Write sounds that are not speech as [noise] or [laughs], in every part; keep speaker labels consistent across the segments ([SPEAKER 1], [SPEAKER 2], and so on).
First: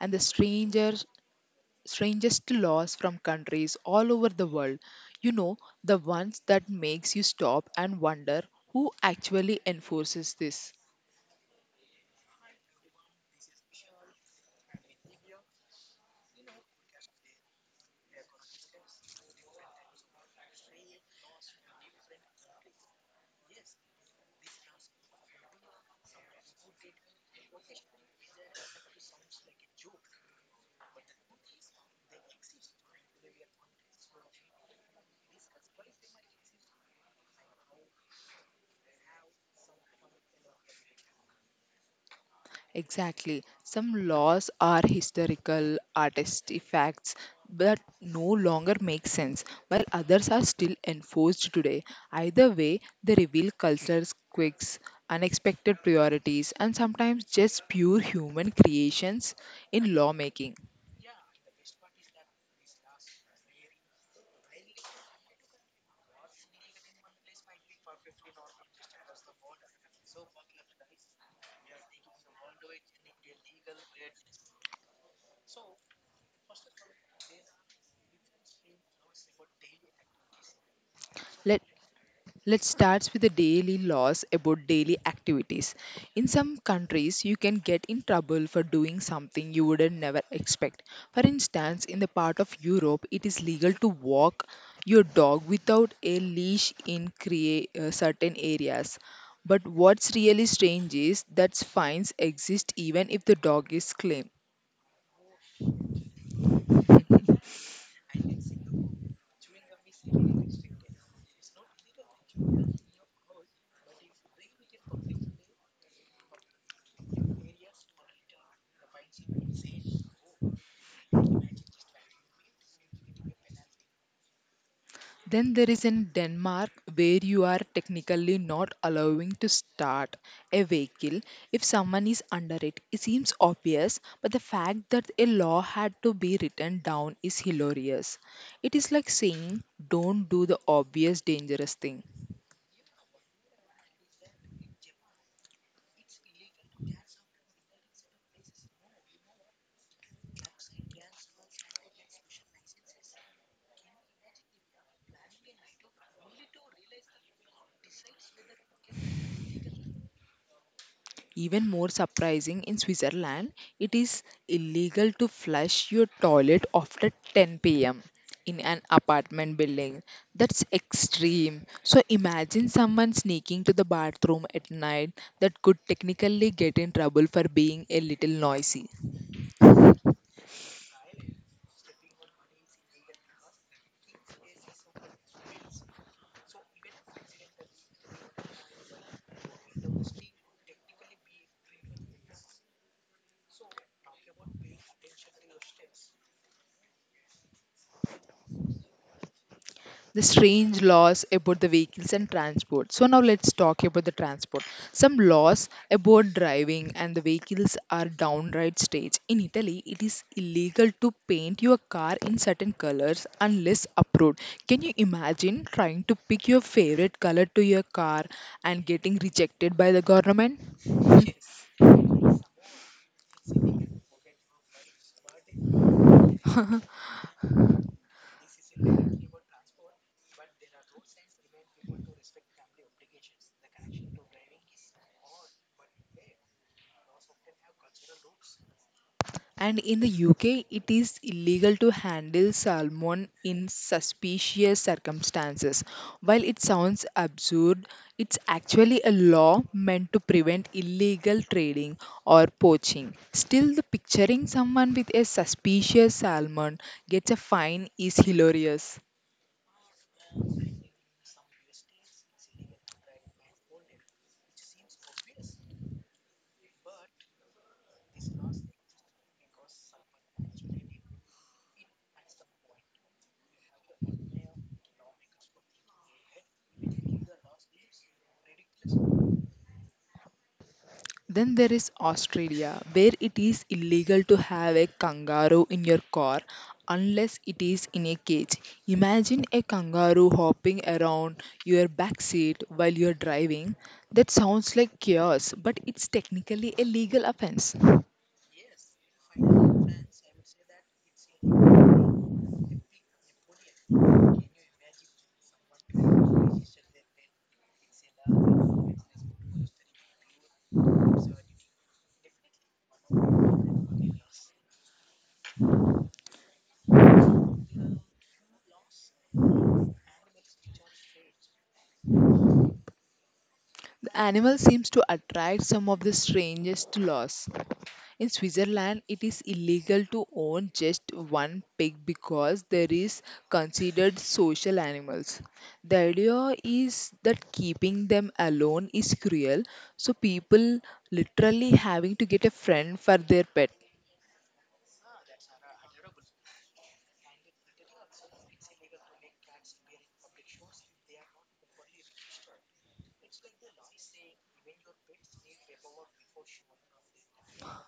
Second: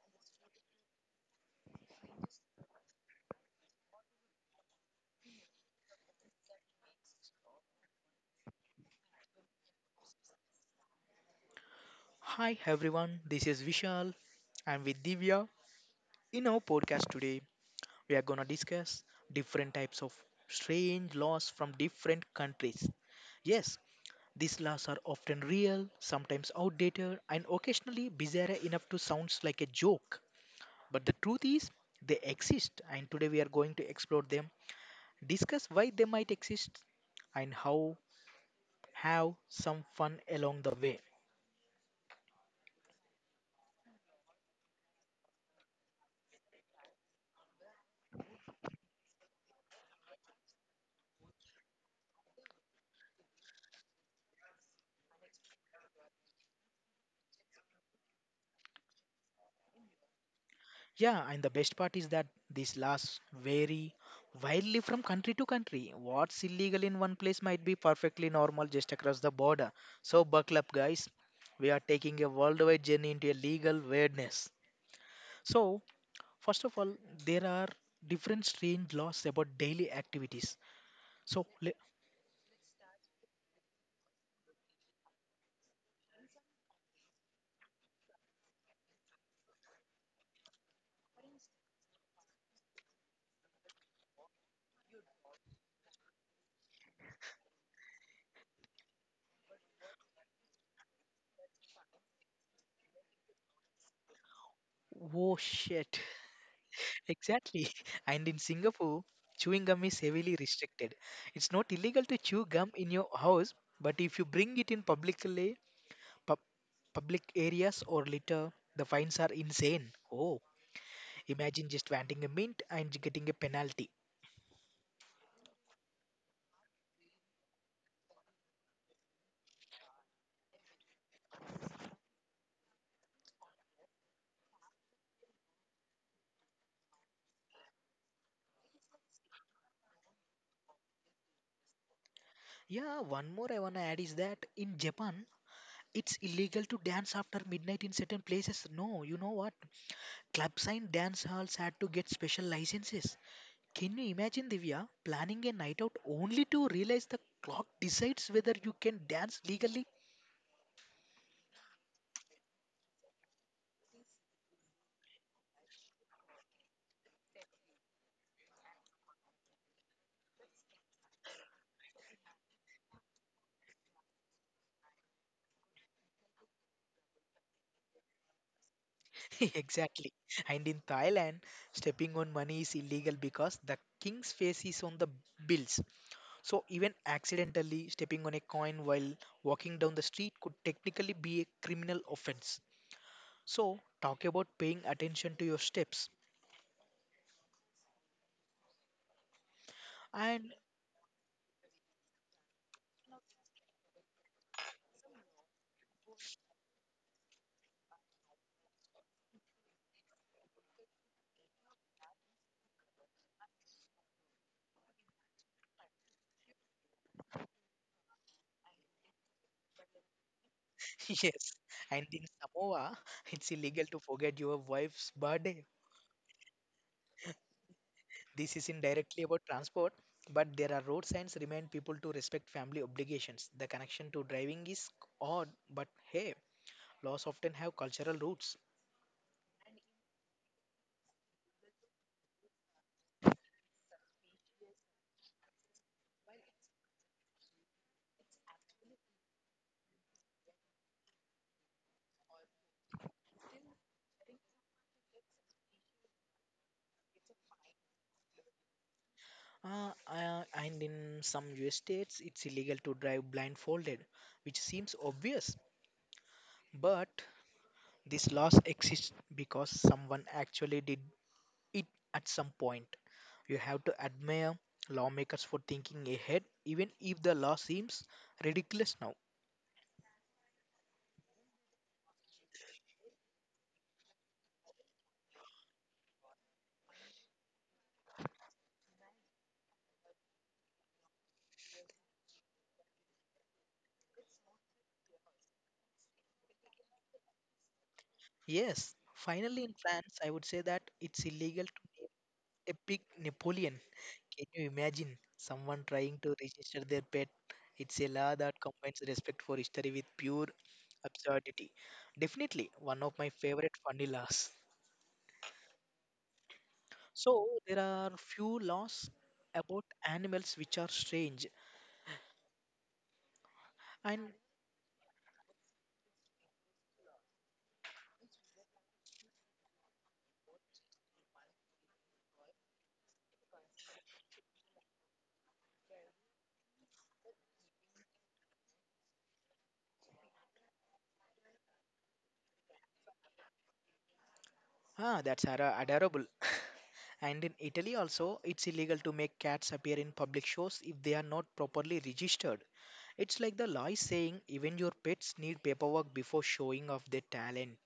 [SPEAKER 1] and the strangers strangest laws from countries all over the world. You know, the ones that makes you stop and wonder who actually enforces this.
[SPEAKER 2] Hi everyone, this is Vishal. I'm with Divya. In our podcast today, we are gonna discuss different types of strange laws from different countries. Yes, these laws are often real, sometimes outdated, and occasionally bizarre enough to sound like a joke. But the truth is, they exist, and today we are going to explore them, discuss why they might exist, and how have some fun along the way.
[SPEAKER 1] Exactly. Some laws are historical artifacts that no longer make sense, while others are still enforced today. Either way, they reveal cultural quirks, unexpected priorities, and sometimes just pure human creations in lawmaking.
[SPEAKER 2] Yeah, and the best part is that these laws vary wildly from country to country. What's illegal in one place might be perfectly normal just across the border. So, buckle up, guys. We are taking a worldwide journey into a legal weirdness. So, first of all, there are different strange laws about daily activities. So,
[SPEAKER 1] Let Let's start with the daily laws about daily activities. In some countries, you can get in trouble for doing something you would never expect. For instance, in the part of Europe, it is legal to walk your dog without a leash in certain areas. But what's really strange is that fines exist even if the dog is clean.
[SPEAKER 2] oh shit. Exactly. [laughs] And in Singapore, chewing gum is heavily restricted. It's not illegal to chew gum in your house, but if you bring it in publicly, pub- public areas or litter, the fines are insane. Oh, imagine just wanting a mint and getting a penalty.
[SPEAKER 1] Then there is in Denmark where you are technically not allowing to start a vehicle if someone is under it. It seems obvious, but the fact that a law had to be written down is hilarious. It is like saying, don't do the obvious dangerous thing.
[SPEAKER 2] Yeah, one more I want to add is that in Japan, it's illegal to dance after midnight in certain places. No, you know what? Clubs and dance halls had to get special licenses. Can you imagine, Divya, planning a night out only to realize the clock decides whether you can dance legally?
[SPEAKER 1] Even more surprising, in Switzerland, it is illegal to flush your toilet after 10 p.m. in an apartment building. That's extreme. So imagine someone sneaking to the bathroom at night that could technically get in trouble for being a little noisy.
[SPEAKER 2] [laughs] exactly. And in Thailand, stepping on money is illegal because the king's face is on the bills. So, even accidentally stepping on a coin while walking down the street could technically be a criminal offense. So, talk about paying attention to your steps.
[SPEAKER 1] The
[SPEAKER 2] And
[SPEAKER 1] strange laws about the vehicles and transport. So now let's talk about the transport. Some laws about driving and the vehicles are downright strange. In Italy, it is illegal to paint your car in certain colors unless approved. Can you imagine trying to pick your favorite color to your car and getting rejected by the government?
[SPEAKER 2] [laughs] yes, and in Samoa, it's illegal to forget your wife's birthday. This is indirectly about transport, but there are road signs remind people to respect family obligations. The connection to driving is odd, but hey, laws often have cultural roots.
[SPEAKER 1] And in the UK, it is illegal to handle salmon in suspicious circumstances. While it sounds absurd, it's actually a law meant to prevent illegal trading or poaching. Still, the picturing someone with a suspicious salmon gets a fine is hilarious.
[SPEAKER 2] And in some US states, it's illegal to drive blindfolded, which seems obvious. But this laws exists because someone actually did it at some point. You have to admire lawmakers for thinking ahead, even if the law seems ridiculous now.
[SPEAKER 1] Then there is Australia, where it is illegal to have a kangaroo in your car unless it is in a cage. Imagine a kangaroo hopping around your back seat while you're driving. That sounds like chaos, but it's technically a legal offense.
[SPEAKER 2] Yes, finally in France, I would say that it's illegal to name a pig Napoleon. Can you imagine someone trying to register their pet? It's a law that combines respect for history with pure absurdity. Definitely one of my favorite funny laws. So there are few laws about animals which are strange
[SPEAKER 1] The
[SPEAKER 2] and
[SPEAKER 1] animal seems to attract some of the strangest laws. In Switzerland, it is illegal to own just one pig because there is considered social animals. The idea is that keeping them alone is cruel, so people literally having to get a friend for their pet.
[SPEAKER 2] that's adorable. And in Italy also, it's illegal to make cats appear in public shows if they are not properly registered. It's like the lie saying even your pets need paperwork before showing off their talent.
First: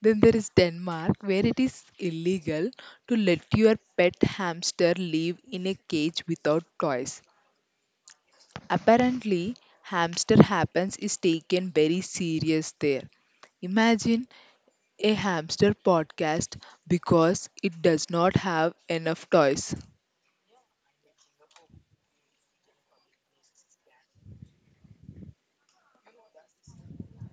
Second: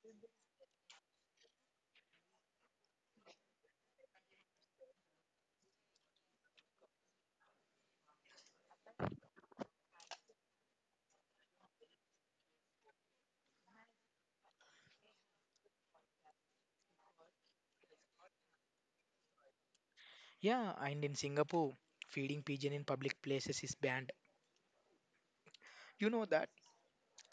[SPEAKER 1] Then there is Denmark, where it is illegal to let your pet hamster live in a cage without toys. Apparently, hamster happens is taken very serious there. Imagine a hamster podcast because it does not have enough toys.
[SPEAKER 2] Yeah, and in Singapore, feeding pigeon in public places is banned. You know that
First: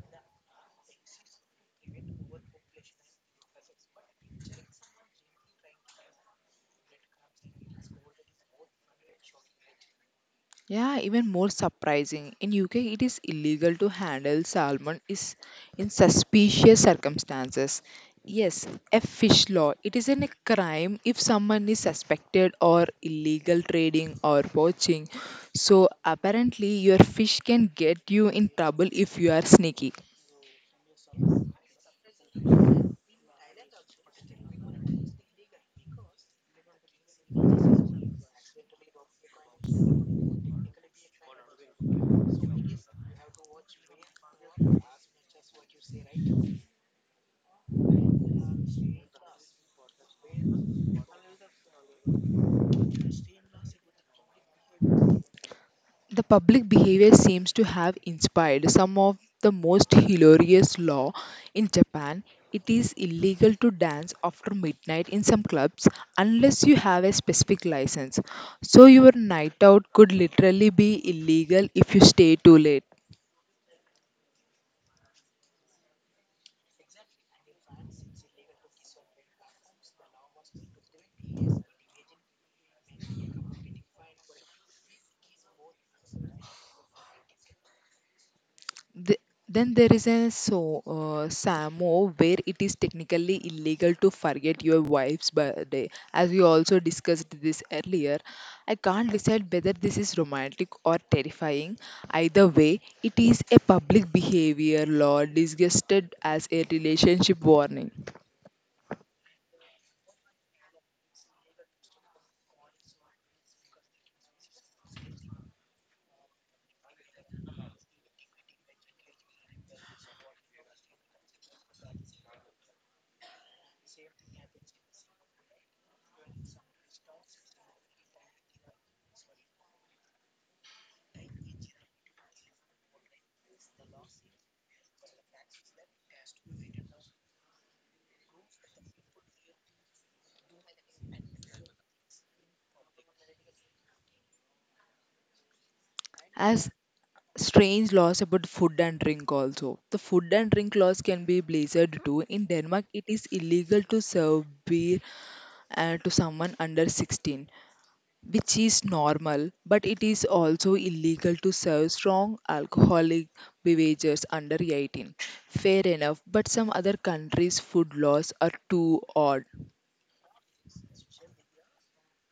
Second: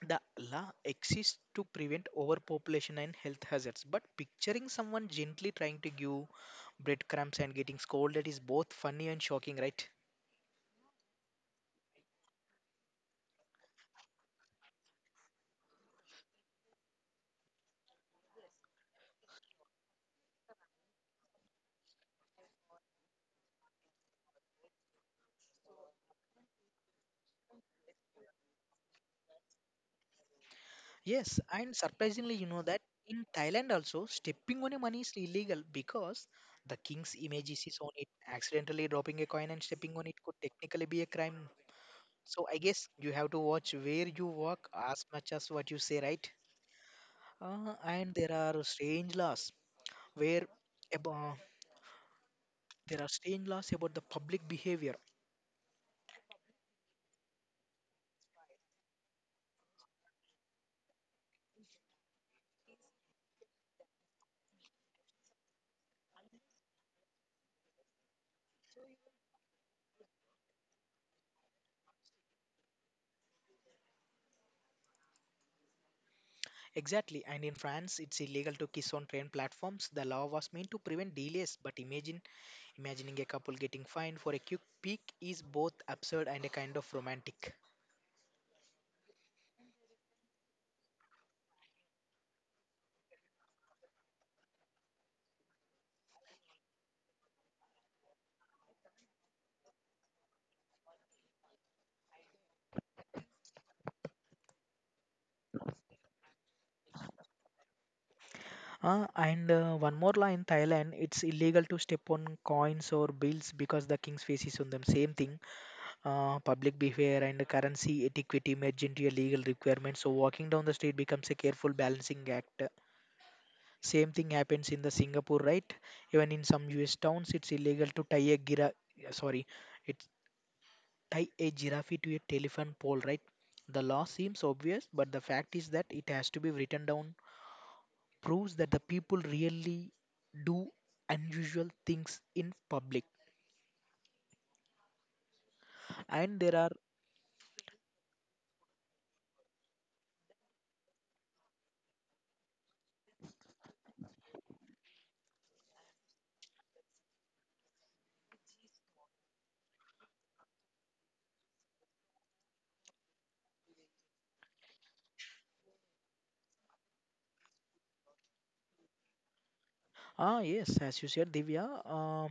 [SPEAKER 2] the law exists to prevent overpopulation and health hazards, but picturing someone gently trying to give breadcrumbs and getting scolded is both funny and shocking, right?
[SPEAKER 1] Yeah, even more surprising. In UK, it is illegal to handle salmon is in suspicious circumstances. Yes, a fish law. It is in a crime if someone is suspected or illegal trading or poaching. So apparently, your fish can get you in trouble if you are sneaky.
[SPEAKER 2] Yes, and surprisingly, you know that in Thailand also, stepping on a money is illegal because the king's image is on it. Accidentally dropping a coin and stepping on it could technically be a crime. So I guess you have to watch where you walk as much as what you say, right? And there are strange laws where about, there are strange laws about the public behavior.
[SPEAKER 1] The public behavior seems to have inspired some of the most hilarious law in Japan. It is illegal to dance after midnight in some clubs unless you have a specific license. So your night out could literally be illegal if you stay too late.
[SPEAKER 2] Exactly, and in France, it's illegal to kiss on train platforms. The law was meant to prevent delays, but imagine imagining a couple getting fined for a quick peek is both absurd and a kind of romantic.
[SPEAKER 1] The, then there is a Samo where it is technically illegal to forget your wife's birthday. As we also discussed this earlier, I can't decide whether this is romantic or terrifying. Either way, it is a public behavior law disgusted as a relationship warning.
[SPEAKER 2] And one more law in Thailand, it's illegal to step on coins or bills because the king's face is on them. Same thing, public behavior and currency etiquette merge into a legal requirement. So walking down the street becomes a careful balancing act. Same thing happens in the Singapore, right? Even in some U.S. towns, it's illegal to tie a gira. Sorry, it's tie a giraffe to a telephone pole, right? The law seems obvious, but the fact is that it has to be written down, proves that the people really do unusual things in public. And there
[SPEAKER 1] As
[SPEAKER 2] are,
[SPEAKER 1] strange laws about food and drink also. The food and drink laws can be blizzard too. In Denmark, it is illegal to serve beer to someone under 16. Which is normal, but it is also illegal to serve strong alcoholic beverages under 18. Fair enough, but some other countries' food laws are too odd.
[SPEAKER 2] ah, yes, as you said, Divya, uh,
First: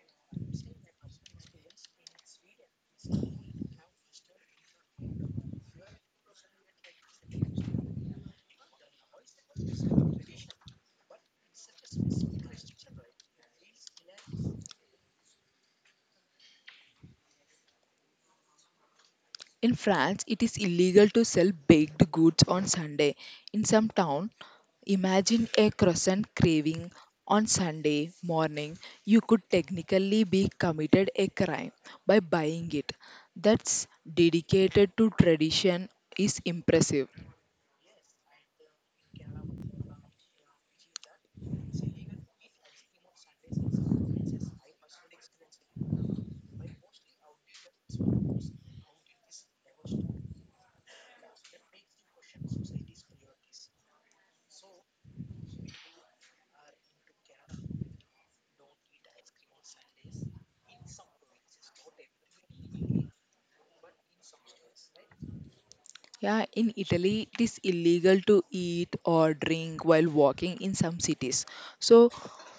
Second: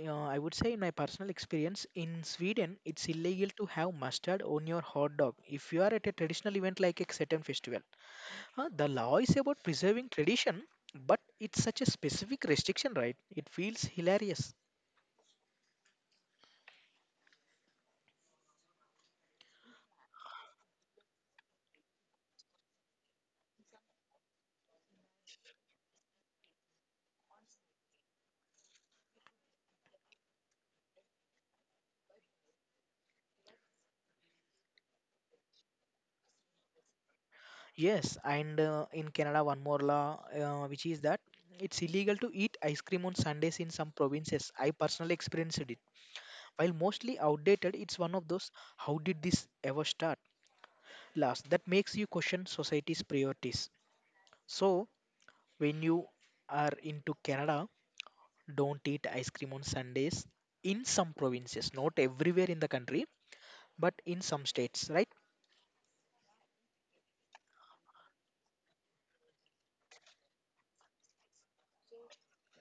[SPEAKER 2] uh, I would say in my personal experience, in Sweden, it's illegal to have mustard on your hot dog if you are at a traditional event like a certain festival. The law is about preserving tradition, but it's such a specific restriction, right? It feels hilarious.
[SPEAKER 1] In France, it is illegal to sell baked goods on Sunday. In some town, imagine a croissant craving on Sunday morning. You could technically be committed a crime by buying it. That's dedicated to tradition is impressive.
[SPEAKER 2] Yes, and in Canada, one more law, which is that it's illegal to eat ice cream on Sundays in some provinces. I personally experienced it. While mostly outdated, it's one of those how did this ever start? Last, that makes you question society's priorities. So, when you are into Canada, don't eat ice cream on Sundays in some provinces, not everywhere in the country, but in some states, right?
[SPEAKER 1] Yeah, in Italy, it is illegal to eat or drink while walking in some cities. So,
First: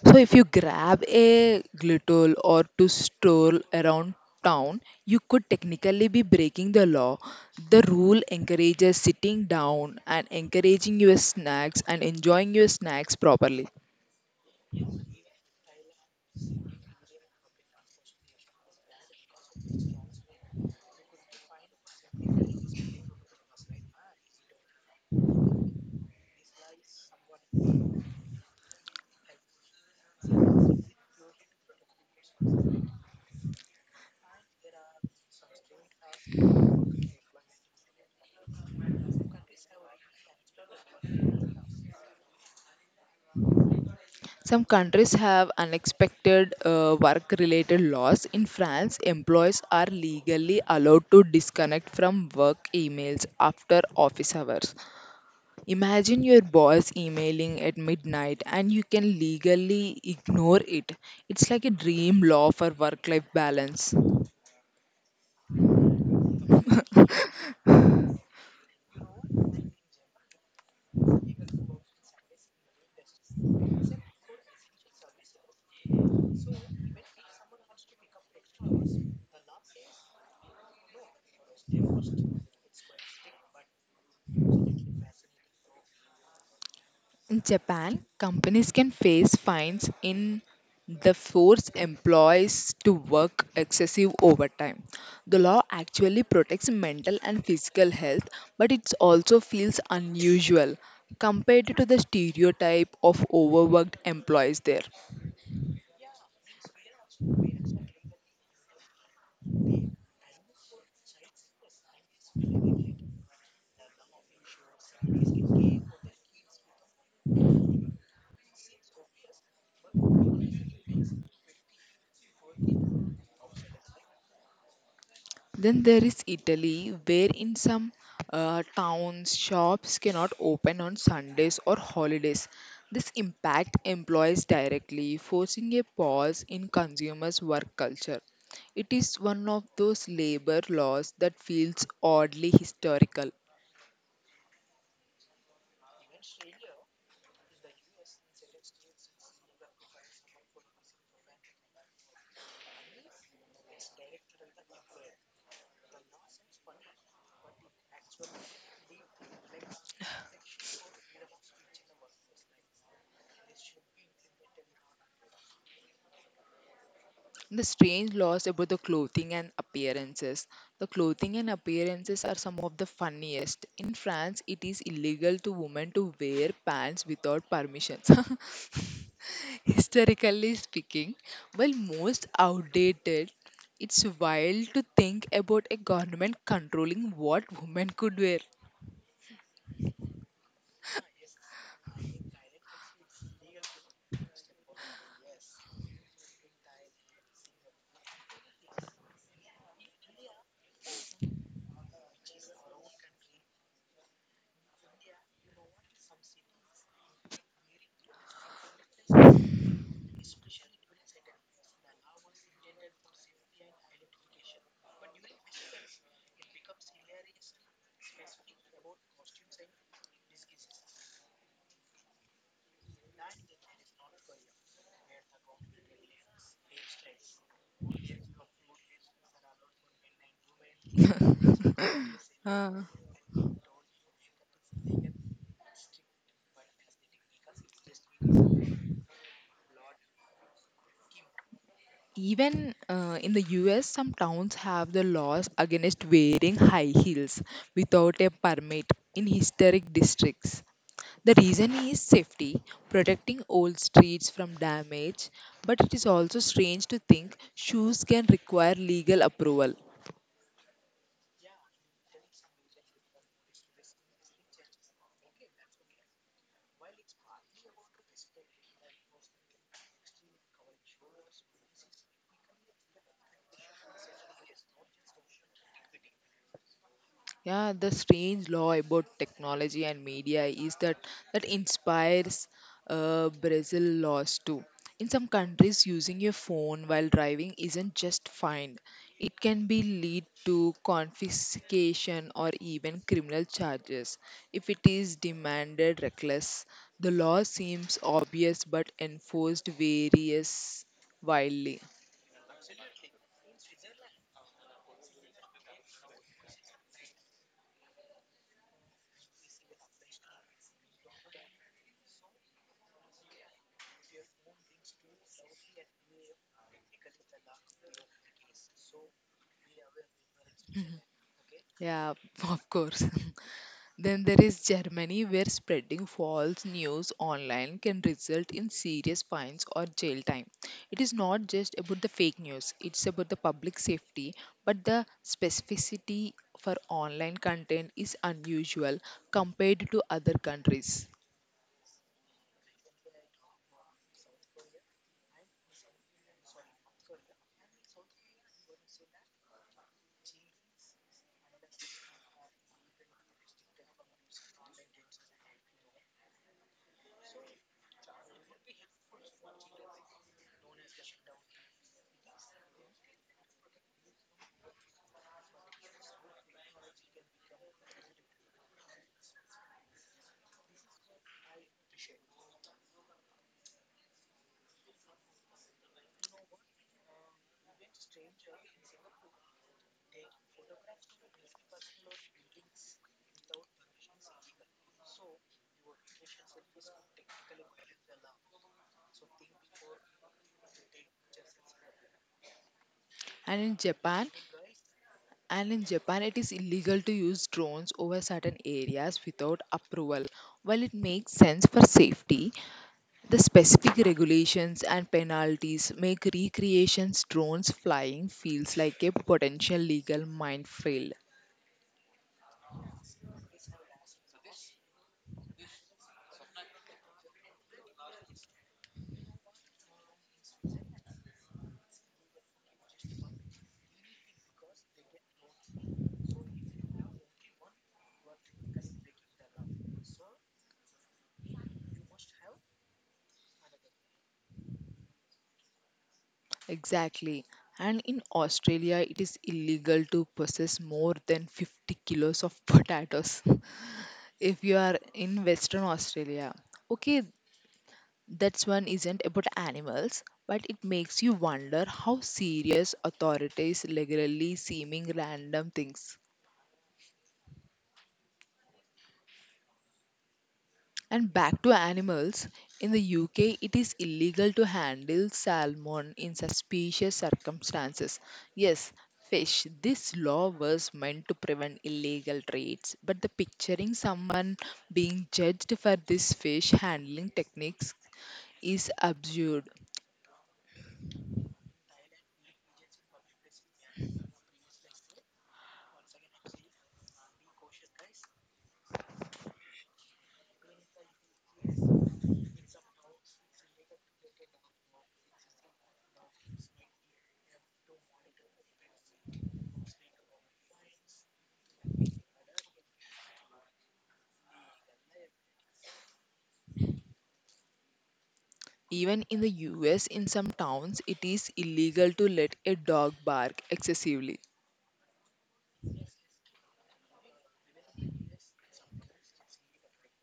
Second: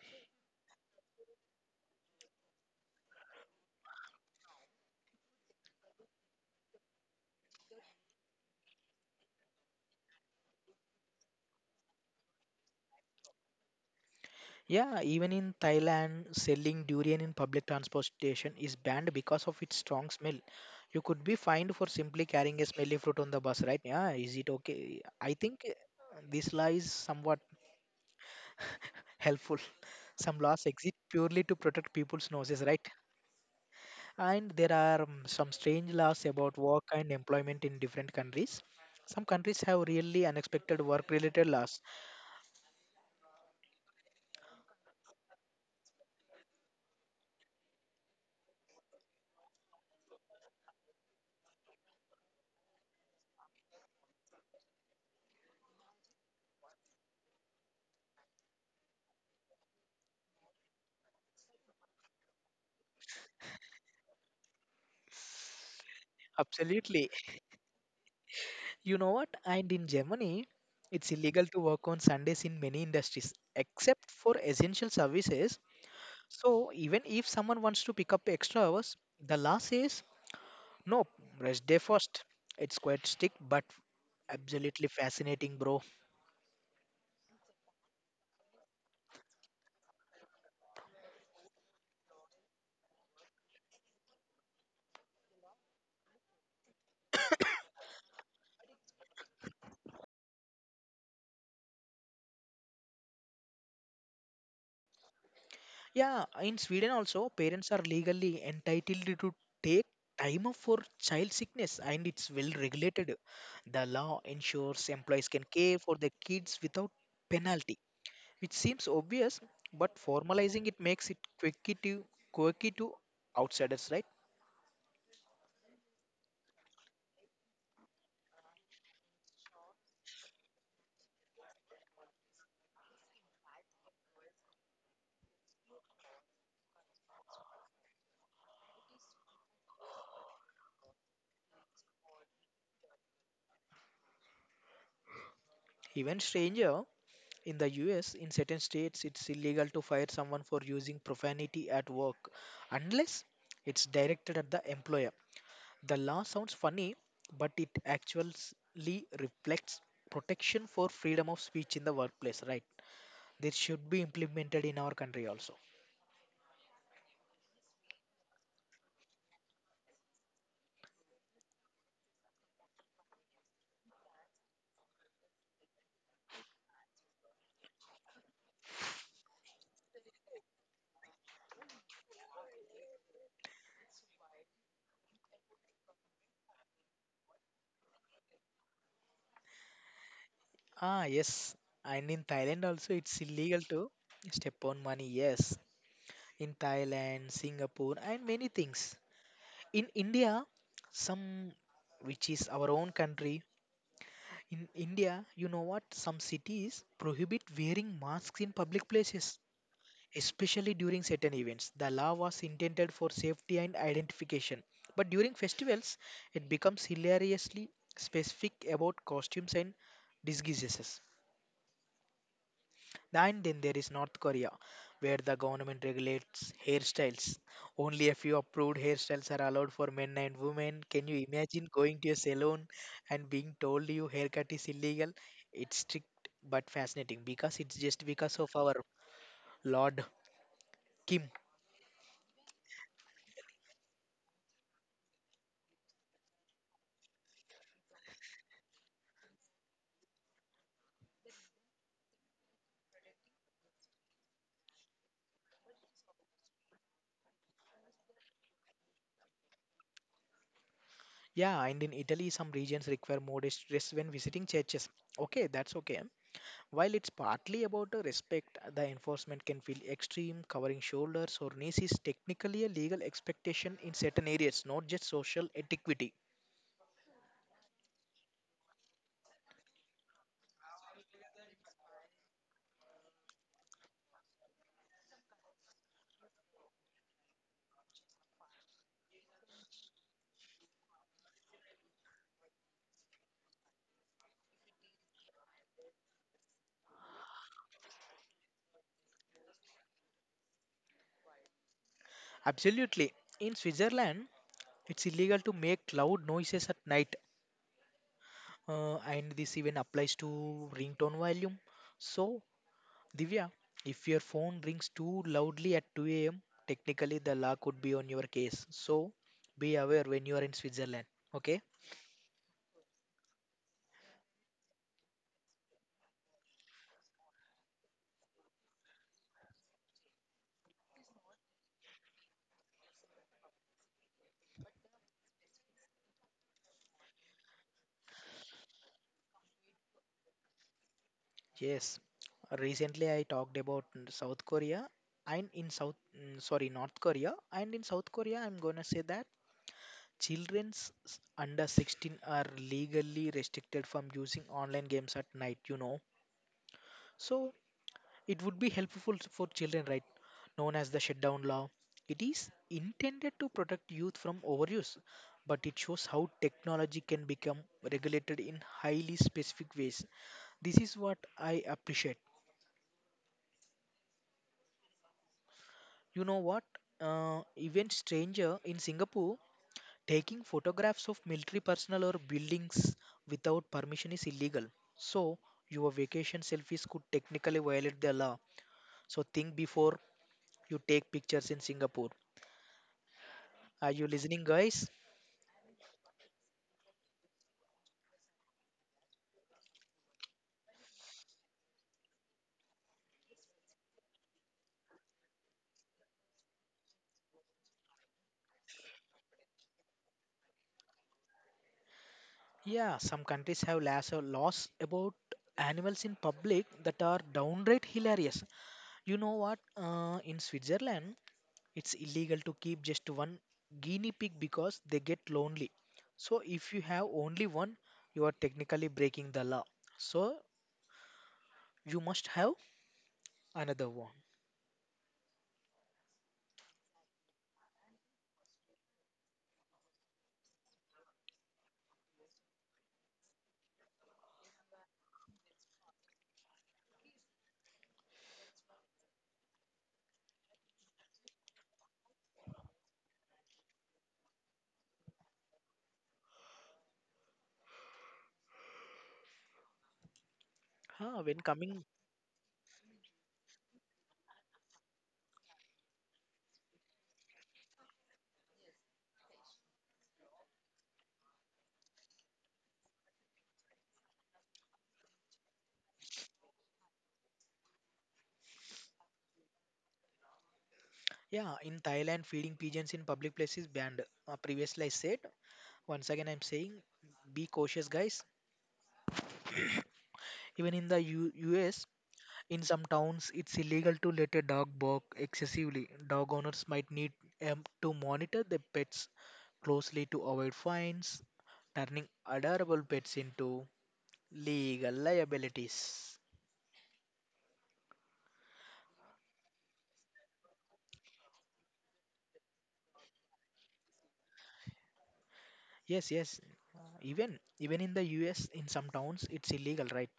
[SPEAKER 1] so if you grab a glittle or to stroll around town, you could technically be breaking the law. The rule encourages sitting down and encouraging your snacks and enjoying your snacks properly.
[SPEAKER 2] Yeah, even in Thailand, selling durian in public transportation is banned because of its strong smell. You could be fined for simply carrying a smelly fruit on the bus, right? Yeah, is it okay? I think this law is somewhat [laughs] helpful. Some laws exist purely to protect people's noses, right? And there are some strange laws about work and employment in different countries. Some countries have really unexpected work related laws.
[SPEAKER 1] Some countries have unexpected work related laws. In France, employees are legally allowed to disconnect from work emails after office hours. Imagine your boss emailing at midnight and you can legally ignore it. It's like a dream law for work life balance.
[SPEAKER 2] Absolutely. You know what? And in Germany, it's illegal to work on Sundays in many industries, except for essential services. So even if someone wants to pick up extra hours, the law says no, rest day first. It's quite strict, but absolutely fascinating, bro.
[SPEAKER 1] In Japan, companies can face fines in the force employees to work excessive overtime. The law actually protects mental and physical health, but it also feels unusual compared to the stereotype of overworked employees there.
[SPEAKER 2] Yeah, in Sweden also, parents are legally entitled to take time off for child sickness, and it's well regulated. The law ensures employees can care for their kids without penalty. It seems obvious, but formalizing it makes it quirky to outsiders, right?
[SPEAKER 1] Then there is Italy, where in some towns shops cannot open on Sundays or holidays. This impact employees directly, forcing a pause in consumers' work culture. It is one of those labor laws that feels oddly historical.
[SPEAKER 2] Even stranger in the US, in certain states, it's illegal to fire someone for using profanity at work unless it's directed at the employer. The law sounds funny, but it actually reflects protection for freedom of speech in the workplace, right? This should be implemented in our country also.
[SPEAKER 1] The strange laws about the clothing and appearances. The clothing and appearances are some of the funniest. In France, it is illegal to women to wear pants without permissions. [laughs] Historically speaking, well, most outdated, it's wild to think about a government controlling what women could wear.
[SPEAKER 2] Ah, yes. And in Thailand also, it's illegal to step on money. Yes, in Thailand, Singapore, and many things. In India, some which is our own country, in India, you know what? Some cities prohibit wearing masks in public places, especially during certain events. The law was intended for safety and identification, but during festivals, it becomes hilariously specific about costumes and disguises. And then there is North Korea, where the government regulates hairstyles. Only a few approved hairstyles are allowed for men and women. Can you imagine going to a salon
[SPEAKER 1] Uh,
[SPEAKER 2] and being told your haircut is illegal? It's strict but fascinating because it's just because of our Lord Kim.
[SPEAKER 1] Even in the US, some towns have the laws against wearing high heels without a permit in historic districts. The reason is safety, protecting old streets from damage, but it is also strange to think shoes can require legal approval.
[SPEAKER 2] Yeah, and in Italy, some regions require modest dress when visiting churches. Okay, that's okay. While it's partly about respect, the enforcement can feel extreme, covering shoulders or knees is technically a legal expectation in certain areas, not just social etiquette.
[SPEAKER 1] Yeah, the strange law about technology and media is that that inspires Brazil laws too. In some countries, using your phone while driving isn't just fined; it can be lead to confiscation or even criminal charges if it is demanded reckless. The law seems obvious but enforced varies wildly.
[SPEAKER 2] Absolutely. In Switzerland, it's illegal to make loud noises at night, and this even applies to ringtone volume. So, Divya, if your phone rings too loudly at 2 a.m., technically the law could be on your case. So, be aware when you are in Switzerland. Okay.
[SPEAKER 1] Yeah, [laughs] of course. Then there is Germany, where spreading false news online can result in serious fines or jail time. It is not just about the fake news, it's about the public safety, but the specificity for online content is unusual compared to other countries.
[SPEAKER 2] Yes, recently I talked about South Korea and in North Korea and in South Korea, I'm gonna say that under 16 are legally restricted from using online games at night, you know. So it would be helpful for children, right? Known as the shutdown law. It is intended to protect youth from overuse, but it shows how technology can become regulated in highly specific ways. This is what I appreciate. You know what? Even stranger in Singapore taking photographs of military personnel or buildings without permission is illegal. So your vacation selfies could technically violate the law. So think before you take pictures in Singapore.
[SPEAKER 1] And in
[SPEAKER 2] Are you
[SPEAKER 1] Japan,
[SPEAKER 2] listening, guys?
[SPEAKER 1] and in Japan, it is illegal to use drones over certain areas without approval. While it makes sense for safety, the specific regulations and penalties make recreations drones flying feels like a potential legal minefield.
[SPEAKER 2] Yeah, some countries have laws about animals in public that are downright hilarious. You know what? In Switzerland, it's illegal to keep just one guinea pig because they get lonely. So if you have only one, you are technically breaking the law. So you must have another one.
[SPEAKER 1] Exactly. And in Australia, it is illegal to possess more than 50 kilos of potatoes [laughs] if you are in Western Australia. Okay, that's one isn't about animals, but it makes you wonder how serious authorities legally seeming random things.
[SPEAKER 2] Huh,
[SPEAKER 1] And
[SPEAKER 2] when
[SPEAKER 1] back to
[SPEAKER 2] coming,
[SPEAKER 1] animals. In the UK, it is illegal to handle salmon in suspicious circumstances. Yes, fish. This law was meant to prevent illegal trades, but the picturing someone being judged for this fish handling techniques is absurd.
[SPEAKER 2] yeah, in Thailand, feeding pigeons in public place is banned. Previously, I said. Once again, I'm saying, be cautious, guys. Even in the U.S., in some towns, it's illegal to let a dog bark excessively. Dog owners might need to monitor their pets closely to avoid fines, turning adorable pets into legal liabilities.
[SPEAKER 1] Even in the US, in some towns, it is illegal to let a dog bark excessively.
[SPEAKER 2] Yes, yes. Even in the US, in some towns, it's illegal, right?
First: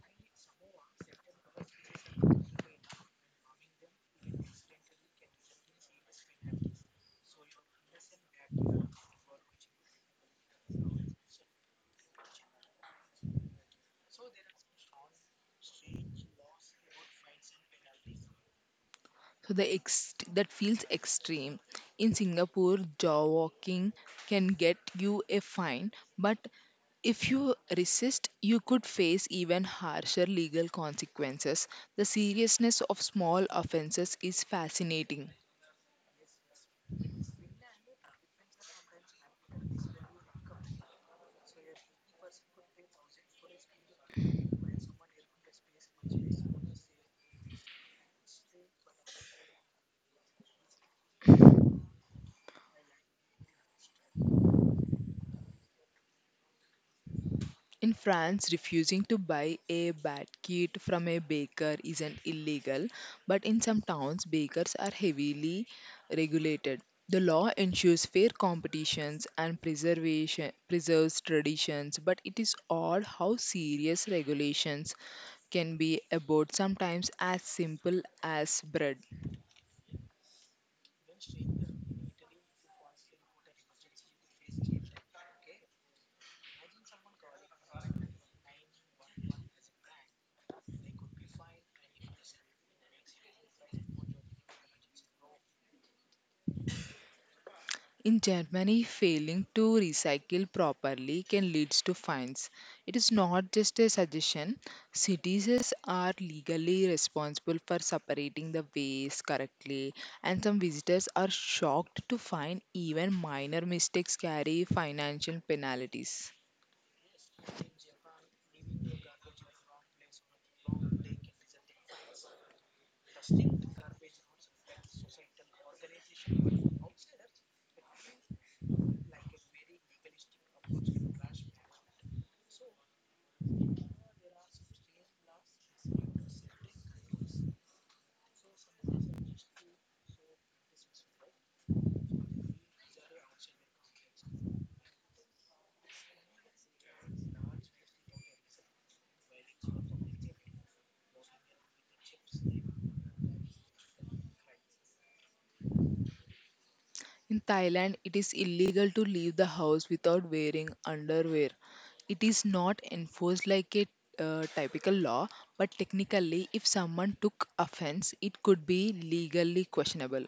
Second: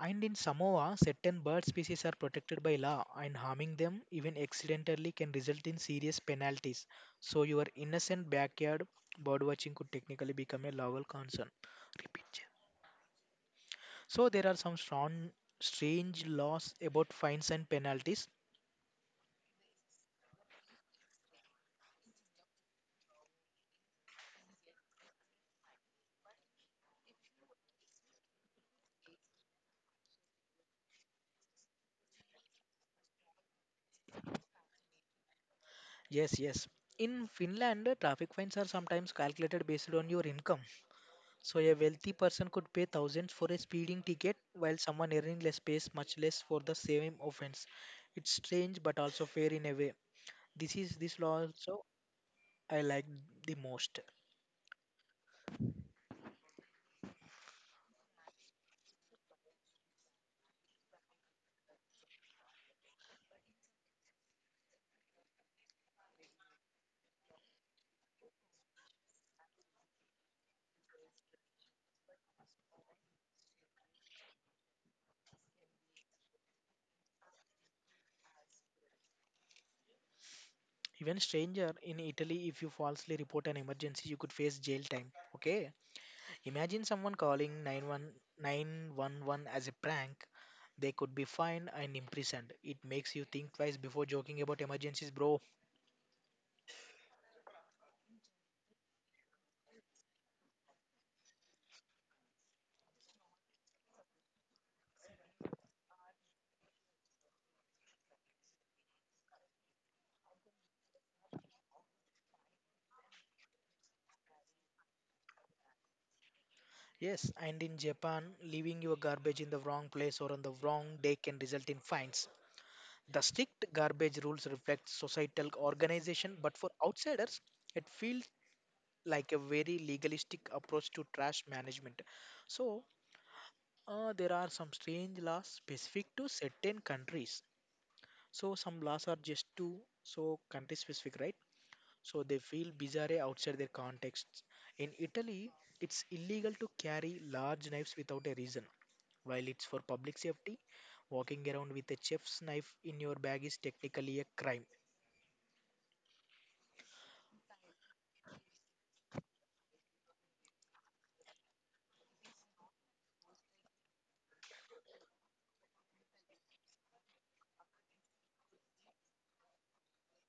[SPEAKER 2] And in Samoa, certain bird species are protected by law, and harming them, even accidentally, can result in serious penalties. So, your innocent backyard bird watching could technically become a legal concern. Repeat. Jay. So, there are some strange laws about fines and penalties.
[SPEAKER 1] So that feels extreme. In Singapore, jaw walking can get you a fine, but if you resist, you could face even harsher legal consequences. The seriousness of small offenses is fascinating.
[SPEAKER 2] Yes, yes. In Finland, traffic fines are sometimes calculated based on your income. So a wealthy person could pay thousands for a speeding ticket while someone earning less pays much less for the same offense. It's strange but also fair in a way. This law also I like the most.
[SPEAKER 1] In France, refusing to buy a bad kit from a baker isn't illegal, but in some towns, bakers are heavily regulated. The law ensures fair competitions and preservation preserves traditions, but it is odd how serious regulations can be about sometimes as simple as bread.
[SPEAKER 2] Even stranger in Italy, if you falsely report an emergency, you could face jail time. Okay. Imagine someone calling 911 as a prank. They could be fined and imprisoned. It makes you think twice before joking about emergencies, bro.
[SPEAKER 1] In Germany, failing to recycle properly can lead to fines. It is not just a suggestion. Cities are legally responsible for separating the waste correctly, and some visitors are shocked to find even minor mistakes carry financial penalties.
[SPEAKER 2] Yes, and in Japan, leaving your garbage in the wrong place or on the wrong day can result in fines. The strict garbage rules reflect societal organization, but for outsiders, it feels like a very legalistic approach to trash management. So, there are some strange laws specific to certain countries. So, some laws are just to so country specific, right? So they feel bizarre outside their contexts. In Italy, it's illegal to carry large knives without a reason. While it's for public safety, walking around with a chef's knife in your bag is technically a crime.
[SPEAKER 1] In Thailand, it is illegal to leave the house without wearing underwear. It is not enforced like a typical law, but technically, if someone took offense, it could be legally questionable.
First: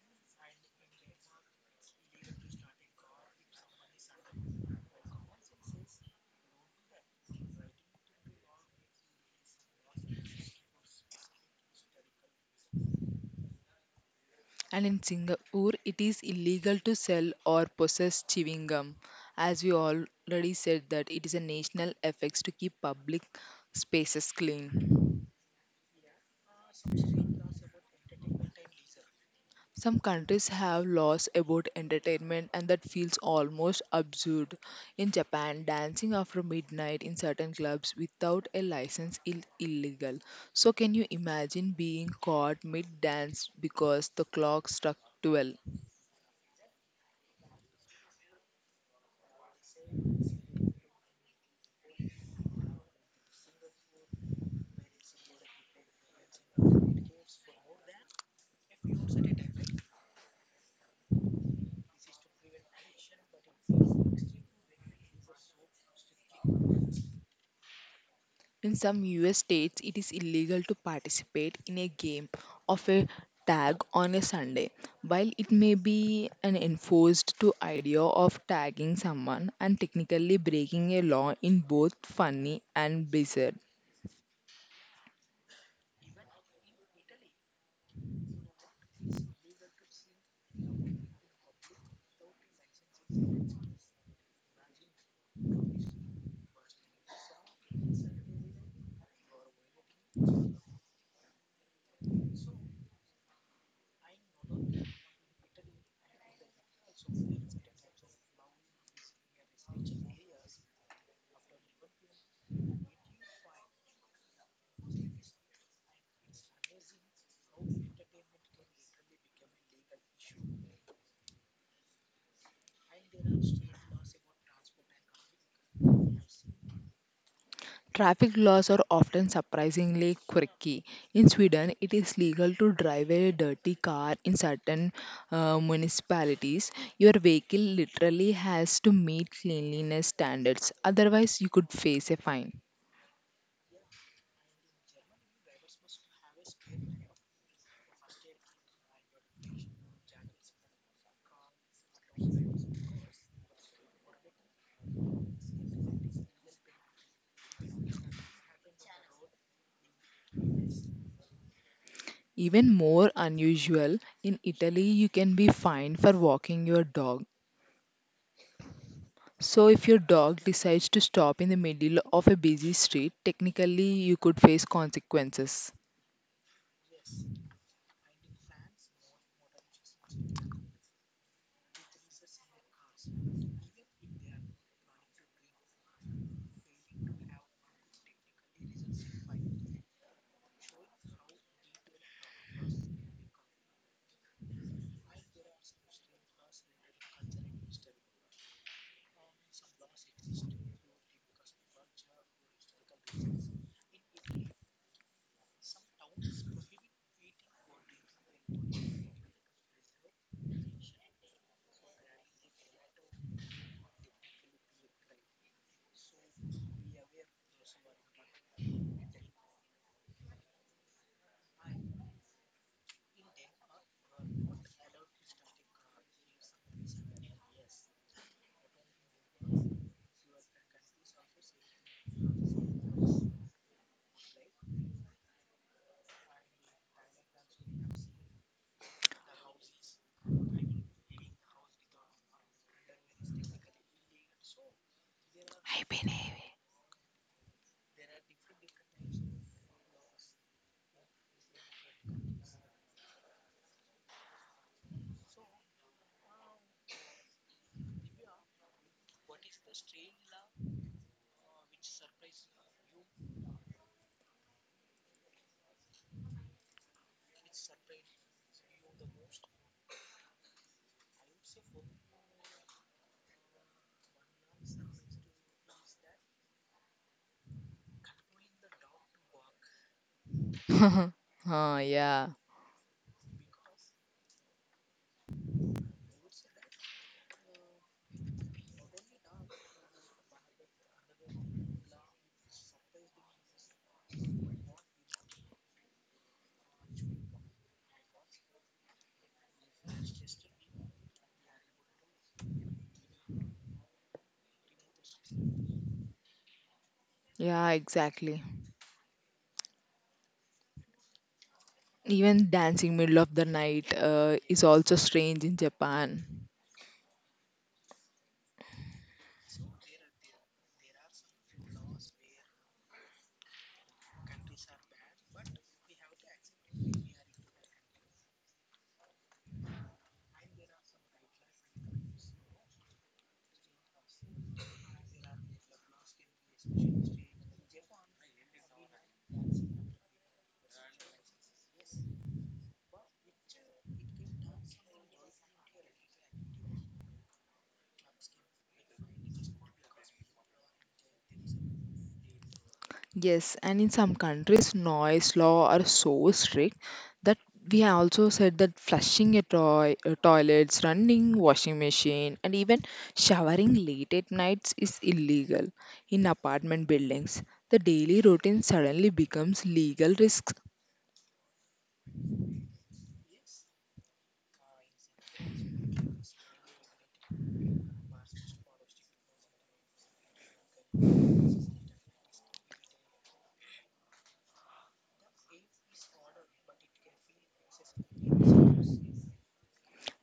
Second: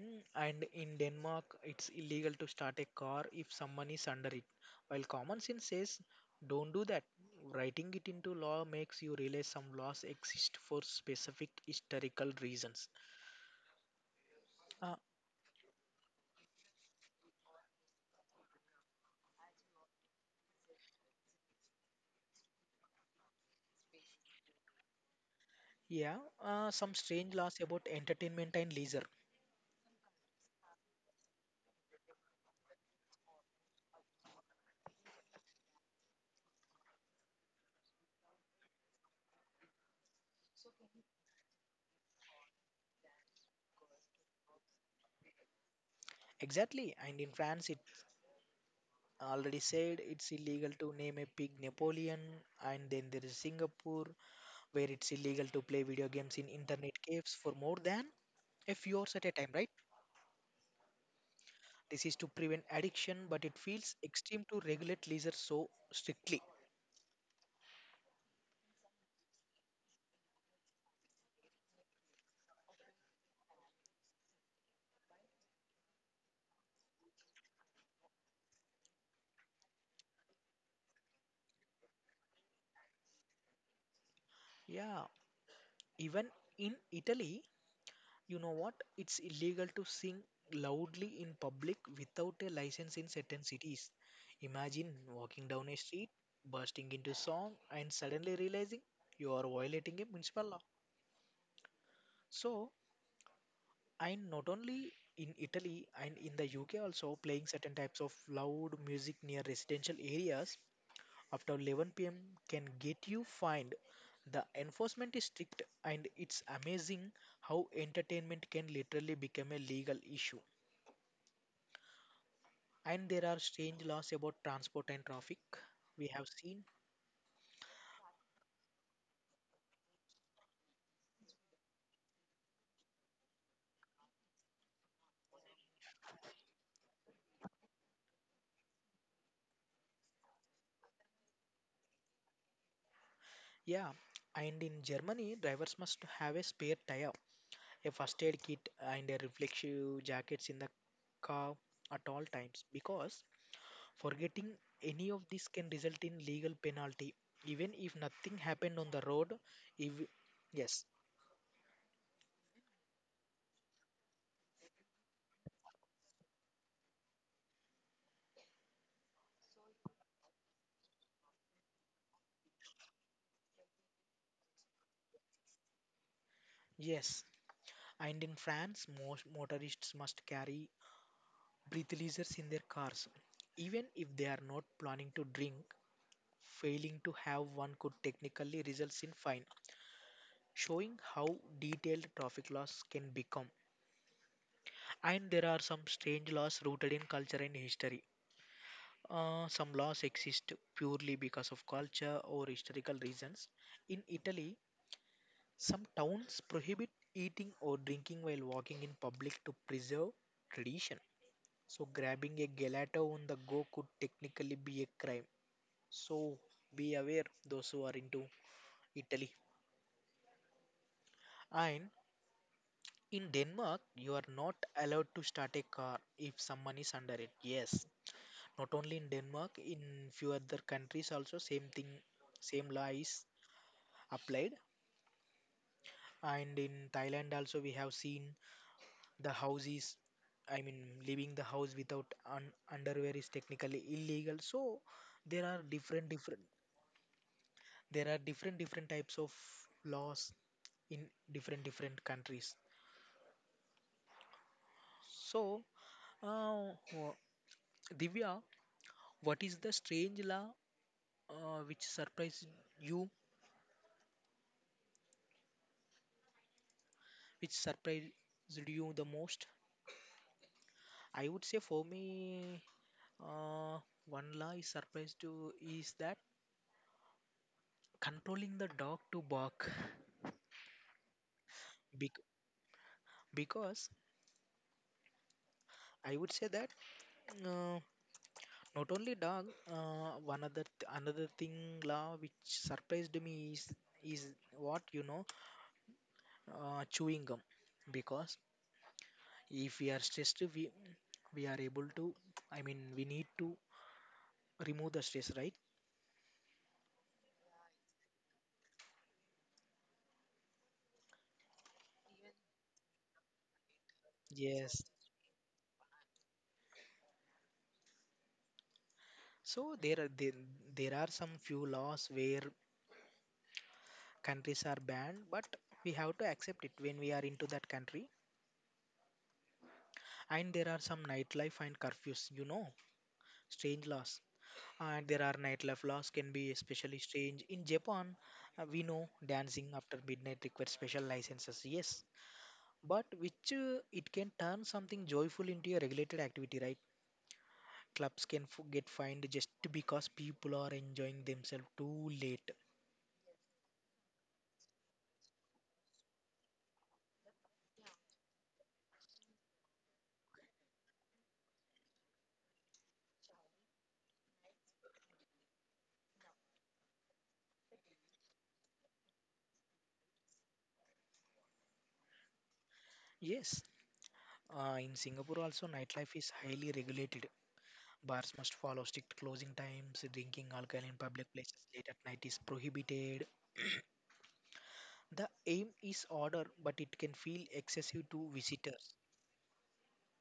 [SPEAKER 2] Mm, and in Denmark, it's illegal to start a car if someone is under it. While common sense says, don't do that. Writing it into law makes you realize some laws exist for specific historical reasons.
[SPEAKER 1] And
[SPEAKER 2] Uh,
[SPEAKER 1] in Singapore, it is illegal to sell or possess chewing gum. As we already said, that it is a national effects to keep public spaces clean.
[SPEAKER 2] yeah, some strange laws about entertainment and leisure.
[SPEAKER 1] Some countries have laws about entertainment and that feels almost absurd. In Japan, dancing after midnight in certain clubs without a license is illegal. So can you imagine being caught mid-dance because the clock struck 12?
[SPEAKER 2] Exactly, and in France, it already said it's illegal to name a pig Napoleon, and then there is Singapore, where it's illegal to play video games in internet caves for more than a few hours at a time, right? This is to prevent addiction, but it feels extreme to regulate leisure so strictly.
[SPEAKER 1] In some US states, it is illegal to participate in a game of a tag on a Sunday. While it may be an enforced to idea of tagging someone and technically breaking a law in both funny and bizarre.
[SPEAKER 2] Yeah, even in Italy, you know what? It's illegal to sing loudly in public without a license in certain cities. Imagine walking down a street, bursting into song, and suddenly realizing you are violating a municipal law. So, and not only in Italy and in the UK also playing certain types of loud music near residential areas after 11 p.m. can get you fined. The enforcement is strict and it's amazing how entertainment can literally become a legal issue. And there are strange laws about transport and traffic. We have seen.
[SPEAKER 1] Traffic laws are often surprisingly quirky. In Sweden, it is legal to drive a dirty car in certain municipalities. Your vehicle literally has to meet cleanliness standards, otherwise, you could face a fine.
[SPEAKER 2] Yeah. And in Germany, drivers must have a spare tire, a first aid kit, and a reflective jackets in the car at all times, because forgetting any of this can result in legal penalty even if nothing happened on the road. If yes,
[SPEAKER 1] Even more unusual, in Italy, you can be fined for walking your dog. So, if your dog decides to stop in the middle of a busy street, technically you could face consequences.
[SPEAKER 2] yes, and in France most motorists must carry breathalyzers in their cars even if they are not planning to drink. Failing to have one could technically result in fine, showing how detailed traffic laws can become. And there are some strange laws rooted in culture and history. Some laws exist purely because of culture or historical reasons. In Italy, some towns prohibit eating or drinking while walking in public to preserve tradition. So, grabbing a gelato on the go could technically be a crime. So, be aware those who are into Italy. And in Denmark, you are not allowed to start a car if someone is under it. Yes, not only in Denmark, in few other countries also same thing, same law is applied. And in Thailand also we have seen the houses, I mean leaving the house without un underwear is technically illegal. So there are
[SPEAKER 1] I
[SPEAKER 2] different
[SPEAKER 1] believe
[SPEAKER 2] different different types of laws in different countries. So uh, Divya, what is the strange law uh, which surprised you, which surprised you the most? I would say for me, uh, one law is surprised to is that controlling the dog to bark.
[SPEAKER 1] it. [laughs] Ah,
[SPEAKER 2] Bec-
[SPEAKER 1] yeah,
[SPEAKER 2] because I would say that uh, not only dog, one other another thing law which surprised me is what you know, chewing gum. Because if we are stressed, we are able to. I mean, we need to remove the stress, right?
[SPEAKER 1] yeah, exactly. Even dancing middle of the night is
[SPEAKER 2] Yes,
[SPEAKER 1] also strange in Japan.
[SPEAKER 2] so there are some few laws where countries are banned, but we have to accept it when we are into that country. And there are some nightlife and curfews, you know, strange laws. And there are nightlife laws can be especially strange in Japan. We know dancing after midnight requires special licenses. Yes, but which it can turn something joyful into a regulated activity, right? Clubs can get fined just because people are enjoying themselves too late.
[SPEAKER 1] Yes, and in some countries, noise law are so strict that we have also said that flushing a toilets, running washing machine, and even showering late at nights is illegal. In apartment buildings, the daily routine suddenly becomes legal risks.
[SPEAKER 2] Yes, in Singapore also nightlife is highly regulated. Bars must follow strict closing times. Drinking alcohol in public places late at night is prohibited. The aim is order, but it can feel excessive to visitors.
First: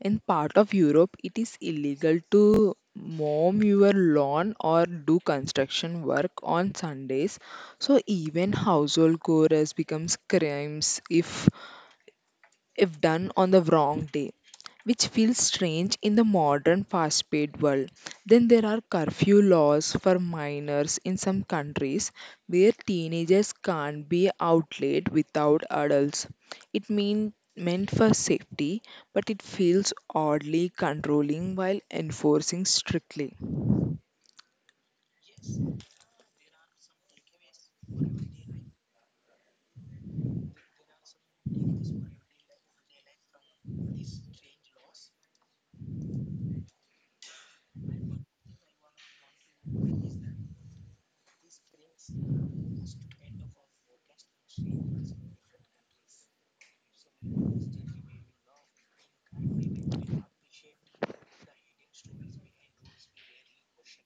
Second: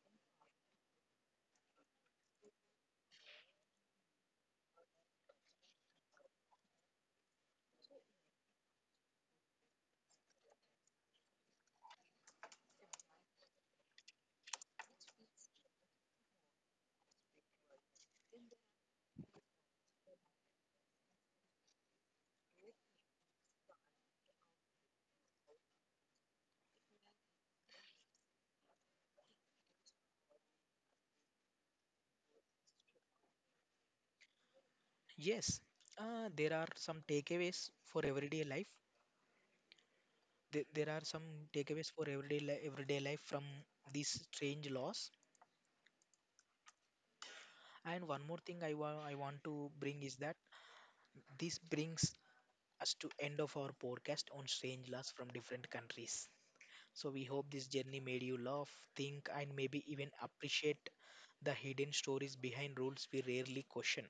[SPEAKER 1] In part of Europe, it is illegal to mow your lawn or do construction work on Sundays. So even household chores becomes crimes if done on the wrong day, which feels strange in the modern fast paced world. Then there are curfew laws for minors in some countries where teenagers can't be out late without adults. It meant for safety, but it feels oddly controlling while enforcing strictly.
[SPEAKER 2] Yes, there are some takeaways for everyday life. There are some takeaways for everyday everyday life from these strange laws. And one more thing I I want to bring is that this brings us to end of our podcast on strange laws from different countries. So, we hope this journey made you laugh, think, and maybe even appreciate the hidden stories behind rules we rarely question.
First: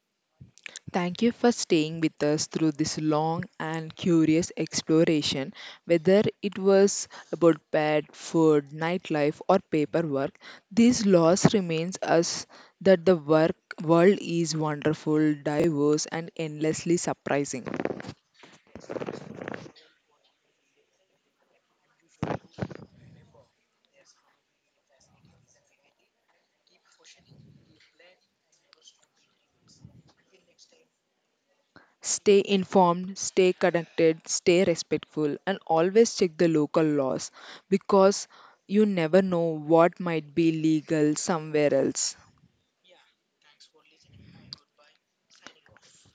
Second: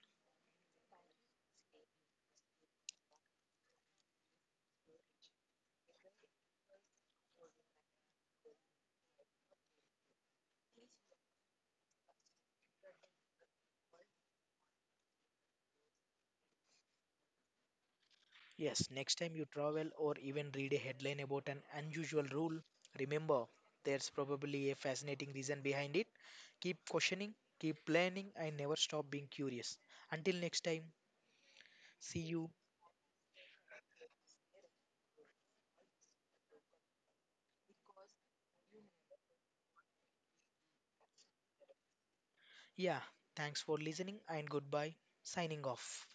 [SPEAKER 1] Thank you for staying with us through this long and curious exploration. Whether it was about pet, food, nightlife, or paperwork, this loss reminds us that the work world is wonderful, diverse, and endlessly surprising.
[SPEAKER 2] Yes, next time you travel or even read a headline about an unusual rule, remember there's probably a fascinating reason behind it. Keep questioning, keep planning, and never stop being curious. Until next time, see
[SPEAKER 1] Stay
[SPEAKER 2] you.
[SPEAKER 1] informed, stay connected, stay respectful, and always check the local laws because you never know what might be legal somewhere else.
[SPEAKER 2] Yeah, thanks for listening and goodbye. Signing off.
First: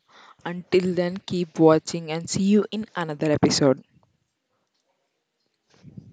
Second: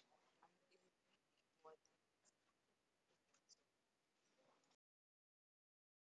[SPEAKER 1] Until then, keep watching and see you in another episode.